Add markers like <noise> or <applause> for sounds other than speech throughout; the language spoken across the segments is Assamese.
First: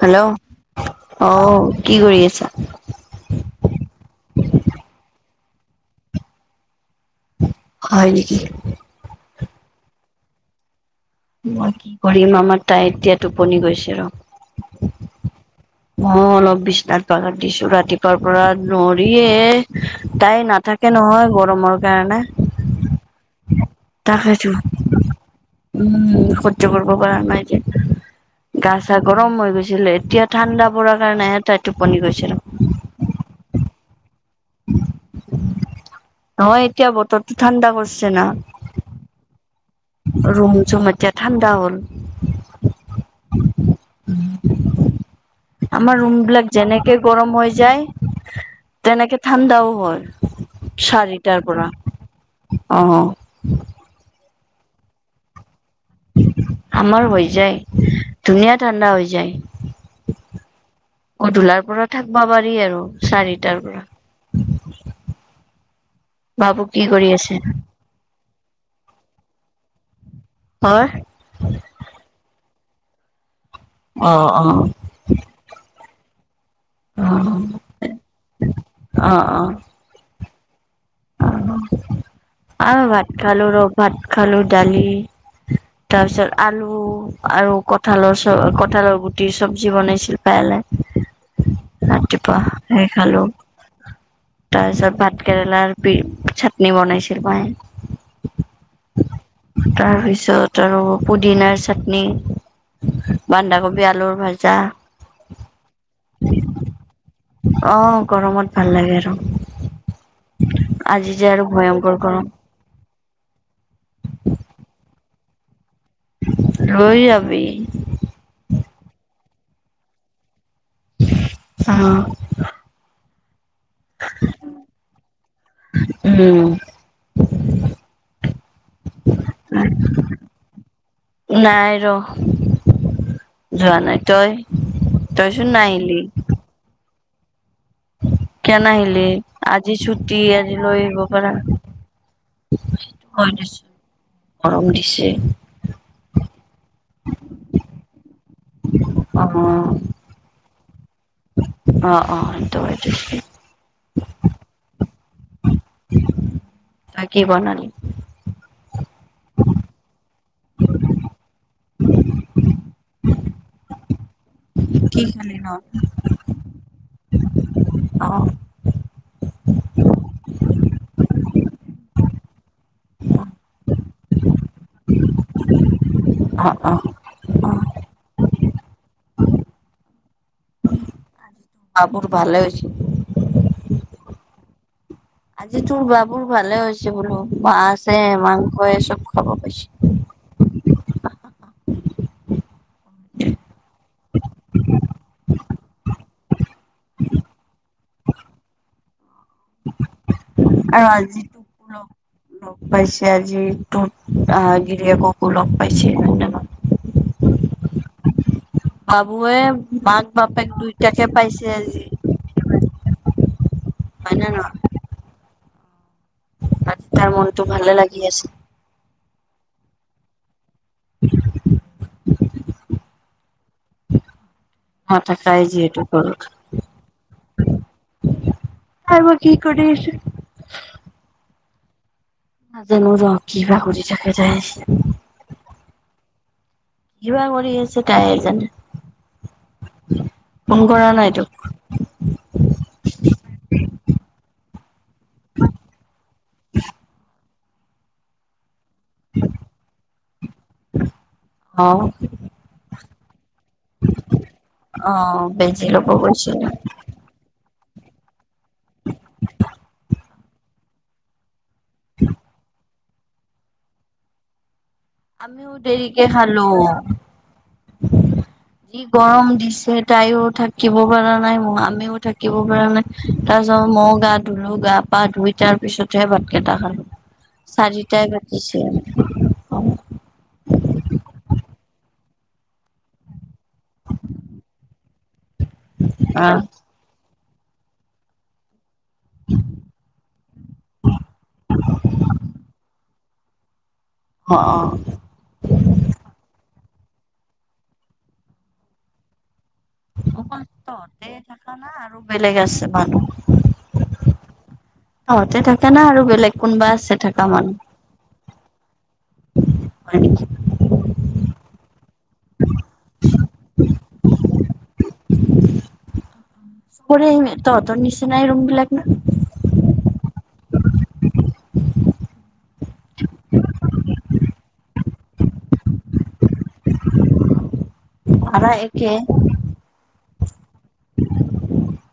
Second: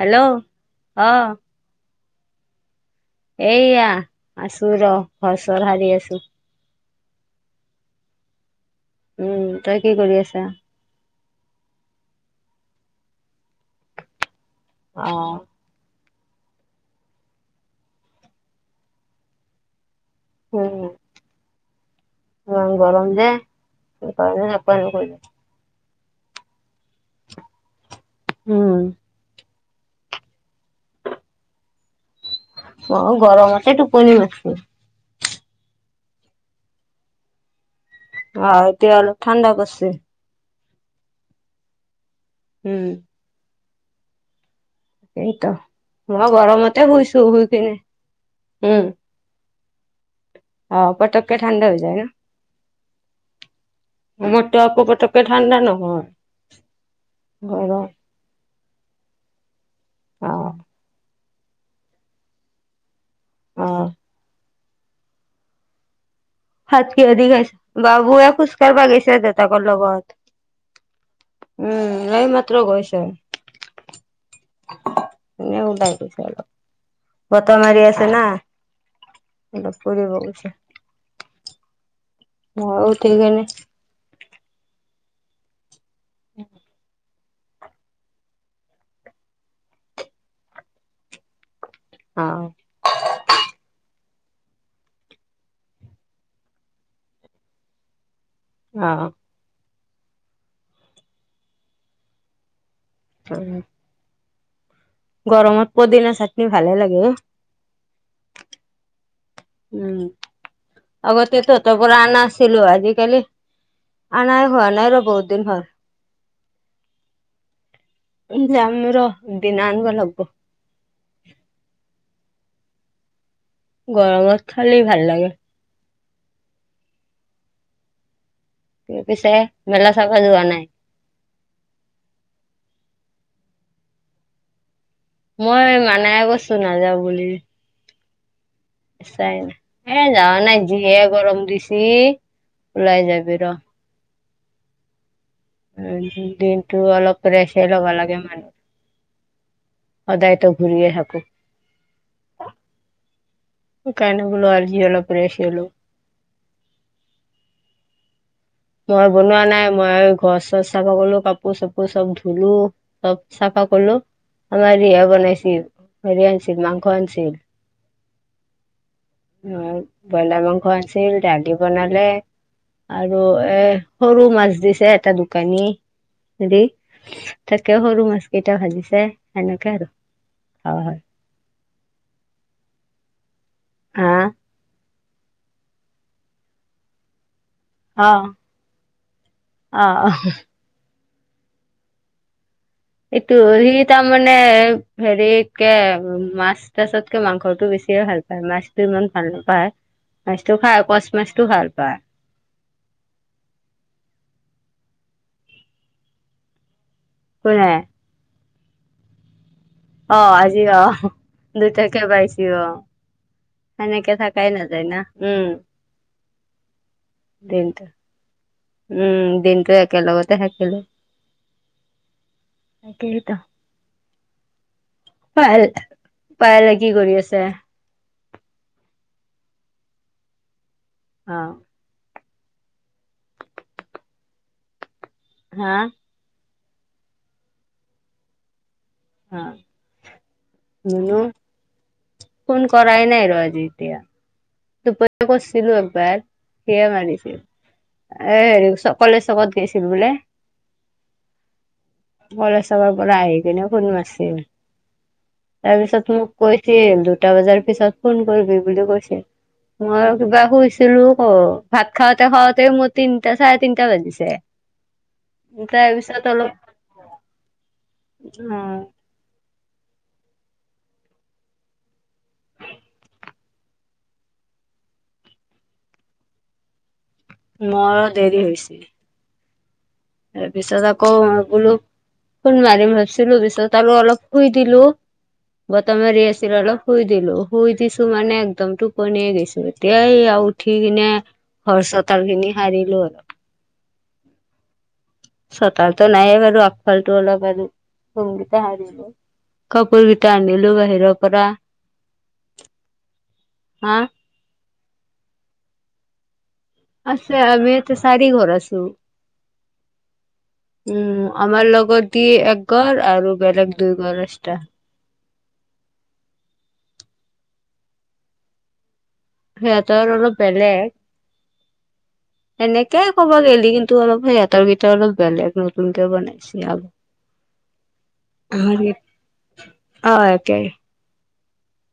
হেল্ল অ, কি কৰি আছা? এয়া আছো ৰহ, ঘৰ-চৰ সাৰি আছো। হয় নেকি? উম, তই কি কৰি আছা? মই কি কৰিম, আমাৰ তাই এতিয়া টোপনি গৈছে ৰ। অ, মইয়ো অলপ বিচনাত বাগৰ, দিছো ৰাতিপুৱাৰ পৰা নৰি এই। তাই উম নাথাকে নহয়, গৰমৰ কাৰণে। ইমান <unintelligible> তাকেতো <inaudible> উম, সহ্য কৰিব পৰা নাই যে, উম গা-চা গৰম হৈ গৈছিল, এতিয়া ঠাণ্ডা পৰাৰ কাৰণে এটাই টোপনি গৈছিলোঁ। অ, গৰম অতে টোপনি মছে নহয়, এতিয়া বতৰটো ঠাণ্ডা হৈছে। অ, এতিয়া অলপ ঠাণ্ডা পৰচি। ৰুম- চুম এতিয়া ঠাণ্ডা হ'ল। উম, <unintelligible> এইতো আমাৰ ৰুম মই বিলাক গৰমতে যেনেকে শুইছো গৰম শুই হৈ কিনে যায়, উম তেনেকে ঠাণ্ডাও হয়, অ পতককে চাৰিটাৰ ঠাণ্ডা পৰা। হৈ যায় ন অ, মোৰতো আকৌ পটকে, ঠাণ্ডা নহয়। আমাৰ হৈ গৰম যায়, ধুনীয়া ঠাণ্ডা হৈ যায়। অ গধুলাৰ পৰা থাকবা পাৰি আৰু, অ চাৰিটাৰ পৰাঋ বাবু কি ভাত কৰি কিহে দি‌ আছে খাইছে? বাবুয়ে, খুজকাঢ়িব গৈছে, দেউতা ক'ৰ লগত। হয়। উম এই মাত্ৰ গৈছে। অ অ। <unintelligible> অ বতাহ মাৰি আছে অ ন ফুৰিব গৈছে। মই আৰু ভাত উঠি কিনে খালু ৰ ভাত খালো দালি তাৰপিছত আলু আৰু কঠালৰ চব্জি কঠালৰ গুটিৰ চব্জি বনাইছিল পায়েলে অ ৰাতিপুৱা সেই খালো তাৰপিছত ভাত কেৰেলাৰ চাটনি বনাইছিল মায়ে অ' তাৰপিছত আৰু পুদিনাৰ চাটনি বন্ধাকবি আলুৰ ভাজা গৰমত পদিনা চাটনি ভালে লাগে। অ গৰমত ভাল লাগে আৰু। উম আজি যে আগতে আৰু তহঁতৰ ভয়ংকৰ পৰা আনা গৰম। -ছিলো আজিকালি আনাই হোৱা নাই আৰু বহুত দিন হ'ল। লৈ যাবি। উম যাম ৰ, দিনা আনব লাগব। অ'। গৰমত খালেই ভাল লাগে। উম। পিছে মেলা চাব যোৱা নাই? নাই ৰ, যোৱা নাই তই। তইচোন মই নাহিলি। মানে কৈছো নাযাওঁ বুলি। কিয়, নাহিল- ইচ্ছা নাই এ যাৱা নাই যিহে পাৰা গৰম দিছি ওলাই হয় যাবি ৰ। দেচোন। গৰম দিছে। দিনটো অলপ ৰেছে ল'ব লাগে মানুহ। অ', সদায়তো ঘূৰিয়ে থাকো। অ' অ' সেইটো হয়। সেইকাৰণে বোলো আজি অলপ ৰেছে ল'ও। তই কি বনালি? মই বনোৱা নাই মই ঘৰ চৰ চাফা কৰিলোঁ কাপোৰ চাপোৰ চব ধুলো। চব চাফা কৰলো আমাৰ কি ৰিয়া খালি ন বনাইছিল হেৰি আনিছিল মাংস আনিছিল অ'। উম, ব্ৰইলাৰ মাংস আনছিল, দালি বনালে আৰু এ, সৰু মাছ দিছে, এটা দোকানী অ', হেৰি অ', অ'। তাকে সৰু মাছ কেইটা ভাজিছে, সেনেকে আৰু খোৱা হয়। বাবুৰ ভালে হৈছি। হা? আজি তোৰ বাবুৰ ভালে হৈছে বোলো, মাছে, অ মাংসে চব খাব পাইছে। অ', অ',। এইটো সি তাৰমানানে হেৰিতকে মাছ তাছতকে মাংসটো বেছি ভাল পাই মাছতটো ইমান ভাল নাপায়, মাছতটো আৰু খাই, কচ আজি মাছতটো তোকো ভাল লগ পায়। লগ পাইছে আজি তটো আহ, গিৰিয়েককো লগ পাইছে, ধন্যবাদ। কোনে <unintelligible> বাবুৱে মাক, বাপেক দুইটাকে পাইছে আজি। গোটে পাইছ অ', সেনেকে হয় নে থাকাই নহয়? নাযায় না, উম। আজি তাৰ মনতো ভাল দিনটো লাগি আছে। উম, দিনটো একেলগতে থাকিলো। <unintelligible> নাথাকাই পাইল, যিহেতু ঘৰত। পাইলে কি কৰি আছে? তাই বা কি কৰি আছে। অ'। নাজানো ৰহ কিবা কৰি থাকে তাই। হা। কিবা কৰি আছে, তাইহে জানে অ ফোন কৰা নুনু নাই তোক। ফোন কৰাই নাই ৰ, আজি এতিয়া। দুপৰীয়া কৰিছিলোঁ একবাৰ, সিয়ে মাৰিছিল এ, হেৰি চব কলেজকত গৈছিল বোলে, অ কলেজ পৰা আহি কিনে ফোন মাছিল, অ বেজি ল'ব তাৰপিছত মোক গৈছিলো কৈছিল দু দুটা বজাৰ পিছত ফোন কৰবি বুলি কৈছিল। মই কিবা শুইছিলোঁ, ভাত খাওঁতে, খাওঁতে মোৰ তিনটা, চাৰে তিনটা বাজিছে। আমিও তাৰ দেৰিকে পিছত খালো অলপ অ যি গৰম দিছে। তাইও থাকিব পৰা নাই, আমিও থাকিব পৰা নাই, তাৰ পিছত মইও গা ধুলো, গা-পা, ধুই তাৰ পিছতহে ভাত কেইটা খালোঁ। মই দেৰি হৈছে। অ'। তাৰ পিছত আকৌ মই বোলো ফোন মাৰিম ভাবিছিলোঁ, পিছত আৰু অলপ শুই দিলো, বতাহ মাৰি আছিল অলপ শুই দিলো শুই দিছোঁ মানে একদম টোপনিয়ে গৈছিলো এতিয়া এইয়া উঠি কিনে ঘৰ চোতালখিনি সাৰিলো। অ', অ'। চোতালটো নায়েই বাৰু। আগফালটো অলপ আৰু, ৰুমকেইটা সাৰিলো। কাপোৰ কেইটা অকল আনিলো তহঁতে বাহিৰৰ পৰা থকা না আৰু বেলেগ আছে মানুহ? হা। তহঁতে থকা না আৰু বেলেগ কোনোবা আছে? থাকা আছে, মানুহ আমি এতে চাৰিঘৰ আছোঁ। হয় নেকি উম আমাৰ লগৰদি ই এক ঘৰ আৰু বেলেগ দুই ঘৰ আছিলা। ফুৰি আহিমে তহঁতৰ নিচিনাই ৰুমবিলাক না? সিহঁতৰ অলপ বেলেগ। সেনেকে ক'ব গেলি, কিন্তু অলপ সেয়াত ভিতৰত অলপ বেলেগ নতুনকে বনাইছে আৰু। ভাড়া একে <unintelligible> অ', একে। <inaudible>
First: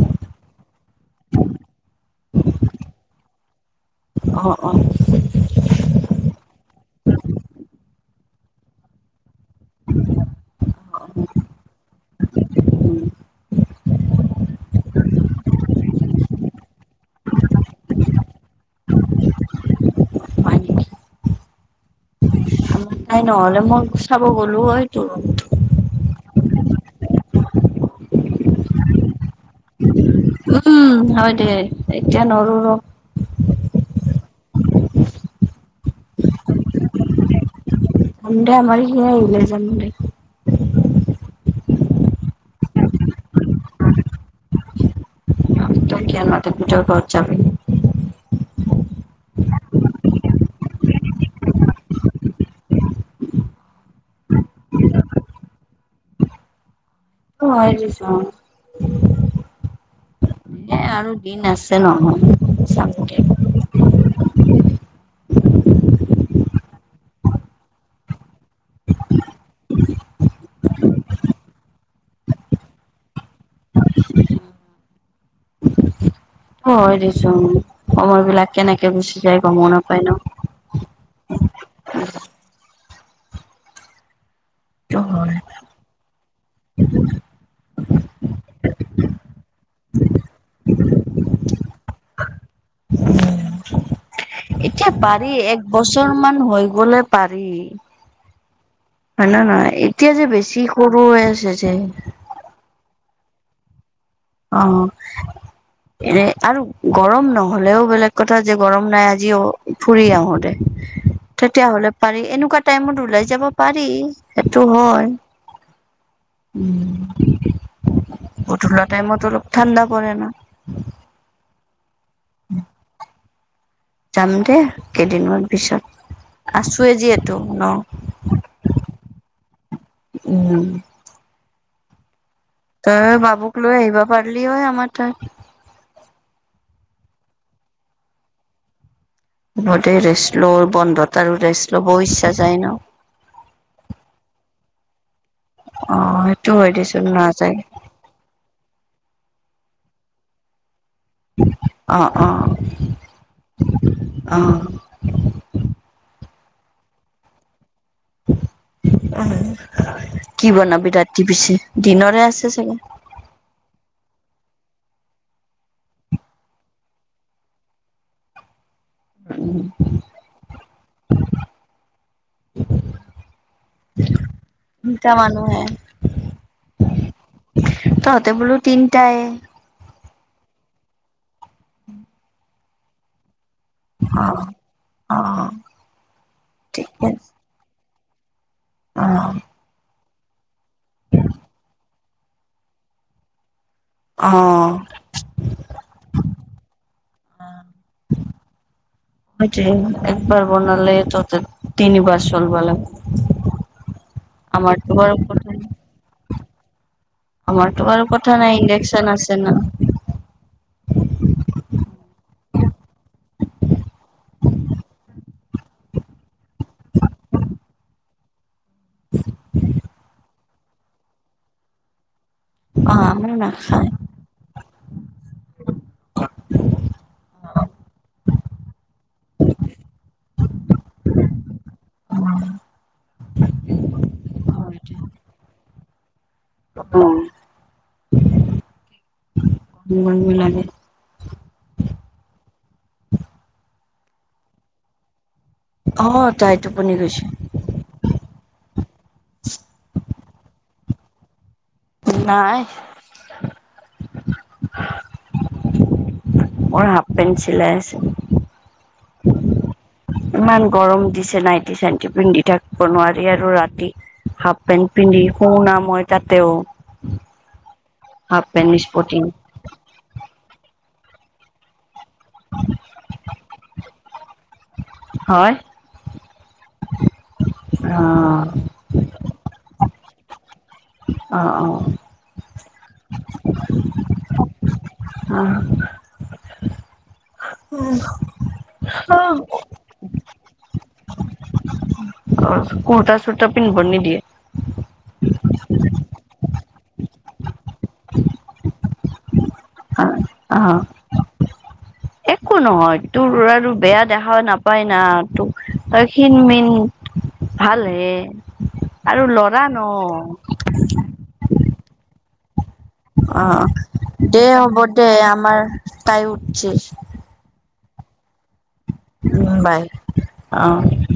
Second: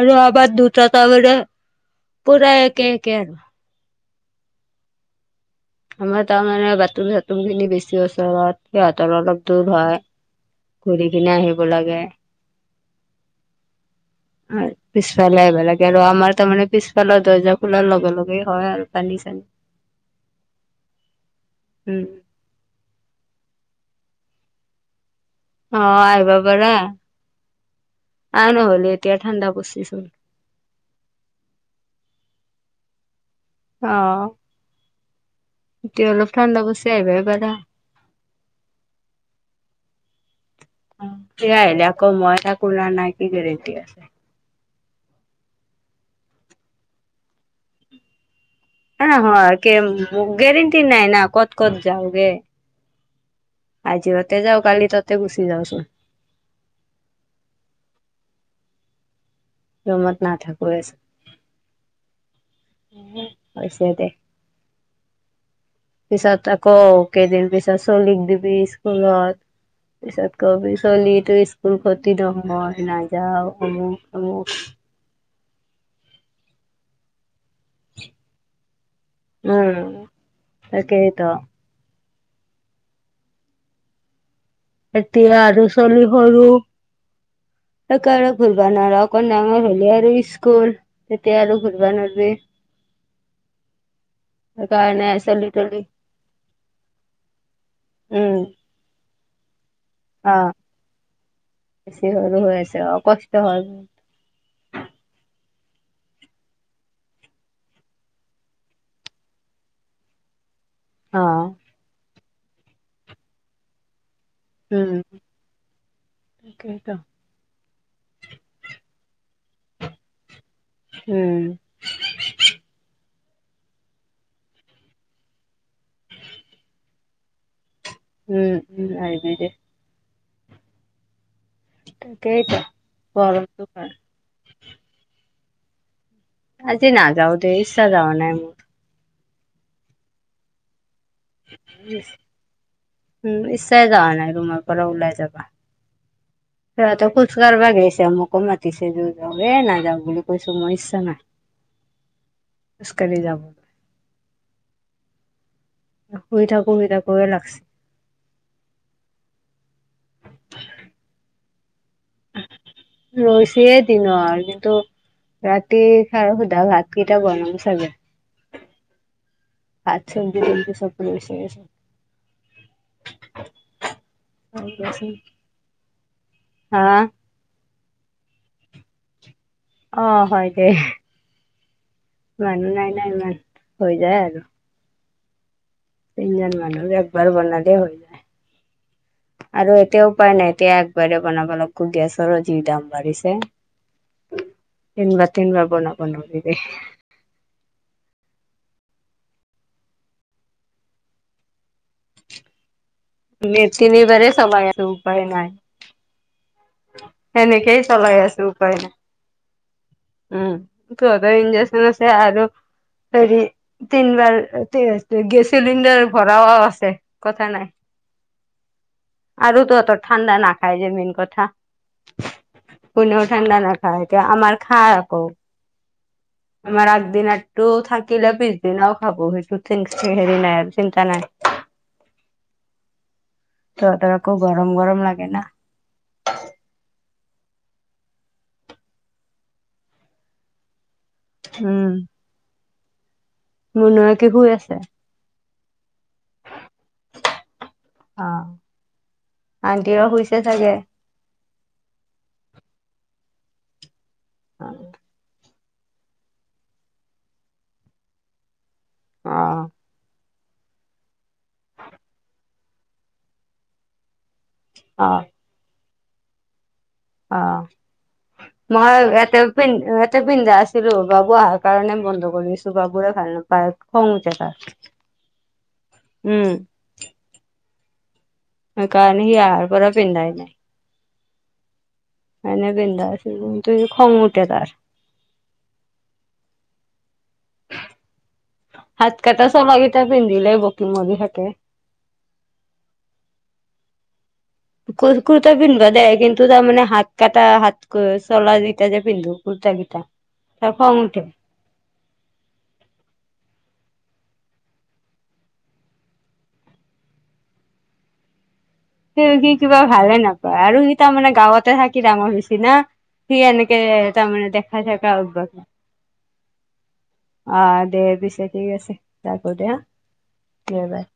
আৰু আমাৰ দুটা <unintelligible> পুৰা একে একে আৰু। অ', অ'। আমাৰ তাৰমানে বাথৰুম চাথৰুমখিনি বেছি ওচৰত সিহঁতৰ অলপ দুৰ হয় ঘুৰি কিনে আহিব লাগে। উম। হয়। পিছফালে আহিব লাগে আৰু। আমাৰ তাৰমানে পিছফালৰ দৰ্জা খোলাৰ লগে লগে হয় আৰু পানী-চানি। হয় নেকি উম। নাই নহ'লে মই চাব গ'লো হয় তো অ আহিবা পাৰা। আহ নহ'লে এতিয়া ঠাণ্ডা পৰিছেচোন। উম হয় দে। এতিয়া নৰো ৰ। অ' এতিয়া অলপ ঠাণ্ডা পৰছে আইভায় পাৰা। <unintelligible> যাম দে। তেতিয়া আহিলে আকৌ মই থাকো না নাই কি গেৰেণ্টি আছে। তই কিয় নাথাকিবি তই কবাত যাবি নি? <unintelligible> হয়। গেৰেণ্টি নাই না ক'ত ক'ত যাওগে। আজি অ'তে যাওঁ, কালি ততে গুচি যাওঁচোন। সেইটো হয় দেচোন। ৰুমত নাথাকোৱে এ চোন আৰু দিন আছে নহয়, যাবলে। হৈছে দে। পিছত আকৌ কেইদিন পিছত চলিক দিবি স্কুলত। পিছত ক'বি চলিটো স্কুল ক্ষতি নহয় নাযাওঁ অমুক-তমুক। হয় দেচোন। সময়বিলাক কেনেকে গুচি যায় গমো নাপায় ন। তাকেইটো। হয় এতিয়া আৰু চলি সৰু সেইকাৰণে ঘূৰিবা নোৱাৰা, অকণ ডাঙৰ হ'লে আৰু স্কুল তেতিয়া আৰু ঘুৰবা নৰবি। <inaudible> এতিয়া সেইকাৰণে পাৰি চলি তলি একবছৰমান হৈ গ'লে পাৰি। উম হয় নে নহয এতিয়া যে অ বেছি সৰু হৈ আছে যে। বেছি সৰু হৈ আছে অ কষ্ট হয়। অ' এনে আৰু গৰম নহ'লেও বেলেগ কথা যে গৰম নাই আজিও ফুৰি আহোতে অ তেতিয়া হ'লে পাৰি এনেকুৱা টাইমত ওলাই যাব পাৰি সেইটো উম হয় তাকেইতো উম গধুলাত বতৰো ঠাণ্ডা পৰে না। উম। <inaudible> যাম দে কেইদিনমান পিছত আছোৱেই যিহেতু ন উম উম আহিবি দে। উম। <unintelligible> তইয়ে বাবুক গৰমটো লৈ আহিব পাৰলি হয় আমাৰ তাত আজি নাযাওঁ দে ইচ্ছা যাৱা নাই মোৰ হ'ব দে, ৰেষ্ট ল'। বন্ধত আৰু ৰেষ্ট ল'বও মোৰ ইচ্ছা যায় ন। উম ইচ্চাই যাৱা নাই ৰুমৰপৰা ওলাই যাবা। অ হয় দেচোন সিহঁতে নাযায় খোজকাঢ়বা গিছে মোকো মাতিছে যোৰ যাও নাযাওঁ বুলি কৈছো মই ইচ্ছা নাই। অ অ ইছ কালি যাব অ শুই থাকো শুই থাকোৱে লাগিছে। কি বনাবি ৰাতি পিছে দিনৰে আছে চাগে ৰৈছেই দিন আৰু কিন্তু ৰাতি খাৰ সোধা ভাতকেইটা বনাম চাগে উম উ ভাত চ তেমকি সবৰে বিষয় <unintelligible> তিনিটা মানুহে হা তহতে বোলো তিনটাই অ হয় দে উম নাই নাই ম অ অ তিনিজন মানুহ ঠিকে একবাৰ বনালে হৈ যায়। অঁ আৰু এতিয়া উপায় নাই এতিয়া একবাৰে বনাব লাগো গেছৰো যি দাম বাঢ়িছে। অ তিন বাৰ তিন বাৰ বনাব নোৱাৰি দেই। অ হয়দে একবাৰ বনালে তহঁতৰ তিনি বাৰ চলিব লাগে। মেচ কিনিবাৰে চাবা আৰু বাৰু উপায় কথা নাই এনে কেই আমাৰতো বাৰু চলাই কথা আছোঁ উপায় নাই। ইণ্ডাকচন আছে না। উম তত ইঞ্জেকচন আছে আৰু আৰু হেৰি তিনবাৰ গেছ চিলিণ্ডাৰ ভৰাও আছে কথা নাই। আৰু তহঁতৰ ঠাণ্ডা নাখাই যে মেন কথা। অ' কোনেও আমাৰ ঠাণ্ডা নাখায় এতিয়া আমাৰ খাই আকৌ আমাৰ আগদিনটো থাকিলে পিছদিনাও খাব সেইটো হেৰি নাই আৰু চিন্তা নাই উম তহঁতৰ আকৌ গৰম ঘৰতে। গৰম লাগে ন অ উ লাগে উম মোৰ লৰাকে শুই আছে। অ তাই টোপনি গৈছে। অ আন্তিৱ শুইছে চাগে। নাই হয় <inaudible> মোৰ হাফ পেণ্ট চিলাই আছে। ইমান গৰম দিছে নাইটি চাইটি পিন্ধি থাকিব নোৱাৰি আৰু ৰাতি হাপ পেন্ট অ', পিন্ধি শুনা মই তাতেও অ হাফ পেণ্ট মই স্পটিং এতে পন্ধ ইয়াতে পিন্ধা আছিলো বাবু অহাৰ কাৰণে বন্ধ কৰি দিছো বাবুয়ে ভাল নাপায়। খং উঠে তাৰ। হয় উম অ সেইকাৰণে সি আহাৰ পৰা পিন্ধাই নাই? অঁ অঁহ এনে বিন্ধা আছে কিন্তু সি খং উঠে তাৰ। <inaudible> উম হাত কটা চাগটা পিন্ধিলে বকি মদি থাকে। কুৰ্তা চুৰ্তা পিন্ধিব নিদিয়ে? কুৰ্তা পিন্ধিবা দে কিন্তু তাৰমানে হাত কটা হাত চোলাকাটা যে পিন্ধো কুৰ্তা কেইটা অ তাৰ খং উঠে। একো নহয় তোৰ আৰু বেয়া দেখা নাপায় না তই ক্ষীণ মিন। ভাল হে। স কি কিবা ভালে নাপায় আৰু হিকিতা তাৰমানে গাঁৱতে থাকি ডাঙৰ হৈ হৈছে না। সি অ এনেকে দে তাৰমানে হ'ব দেখাই দে থকা অভ্যাস। আমাৰ তাই উঠছি আহ দে পিছে ঠিক আছে ৰাখো উম দে হা বাই অ দে বাই।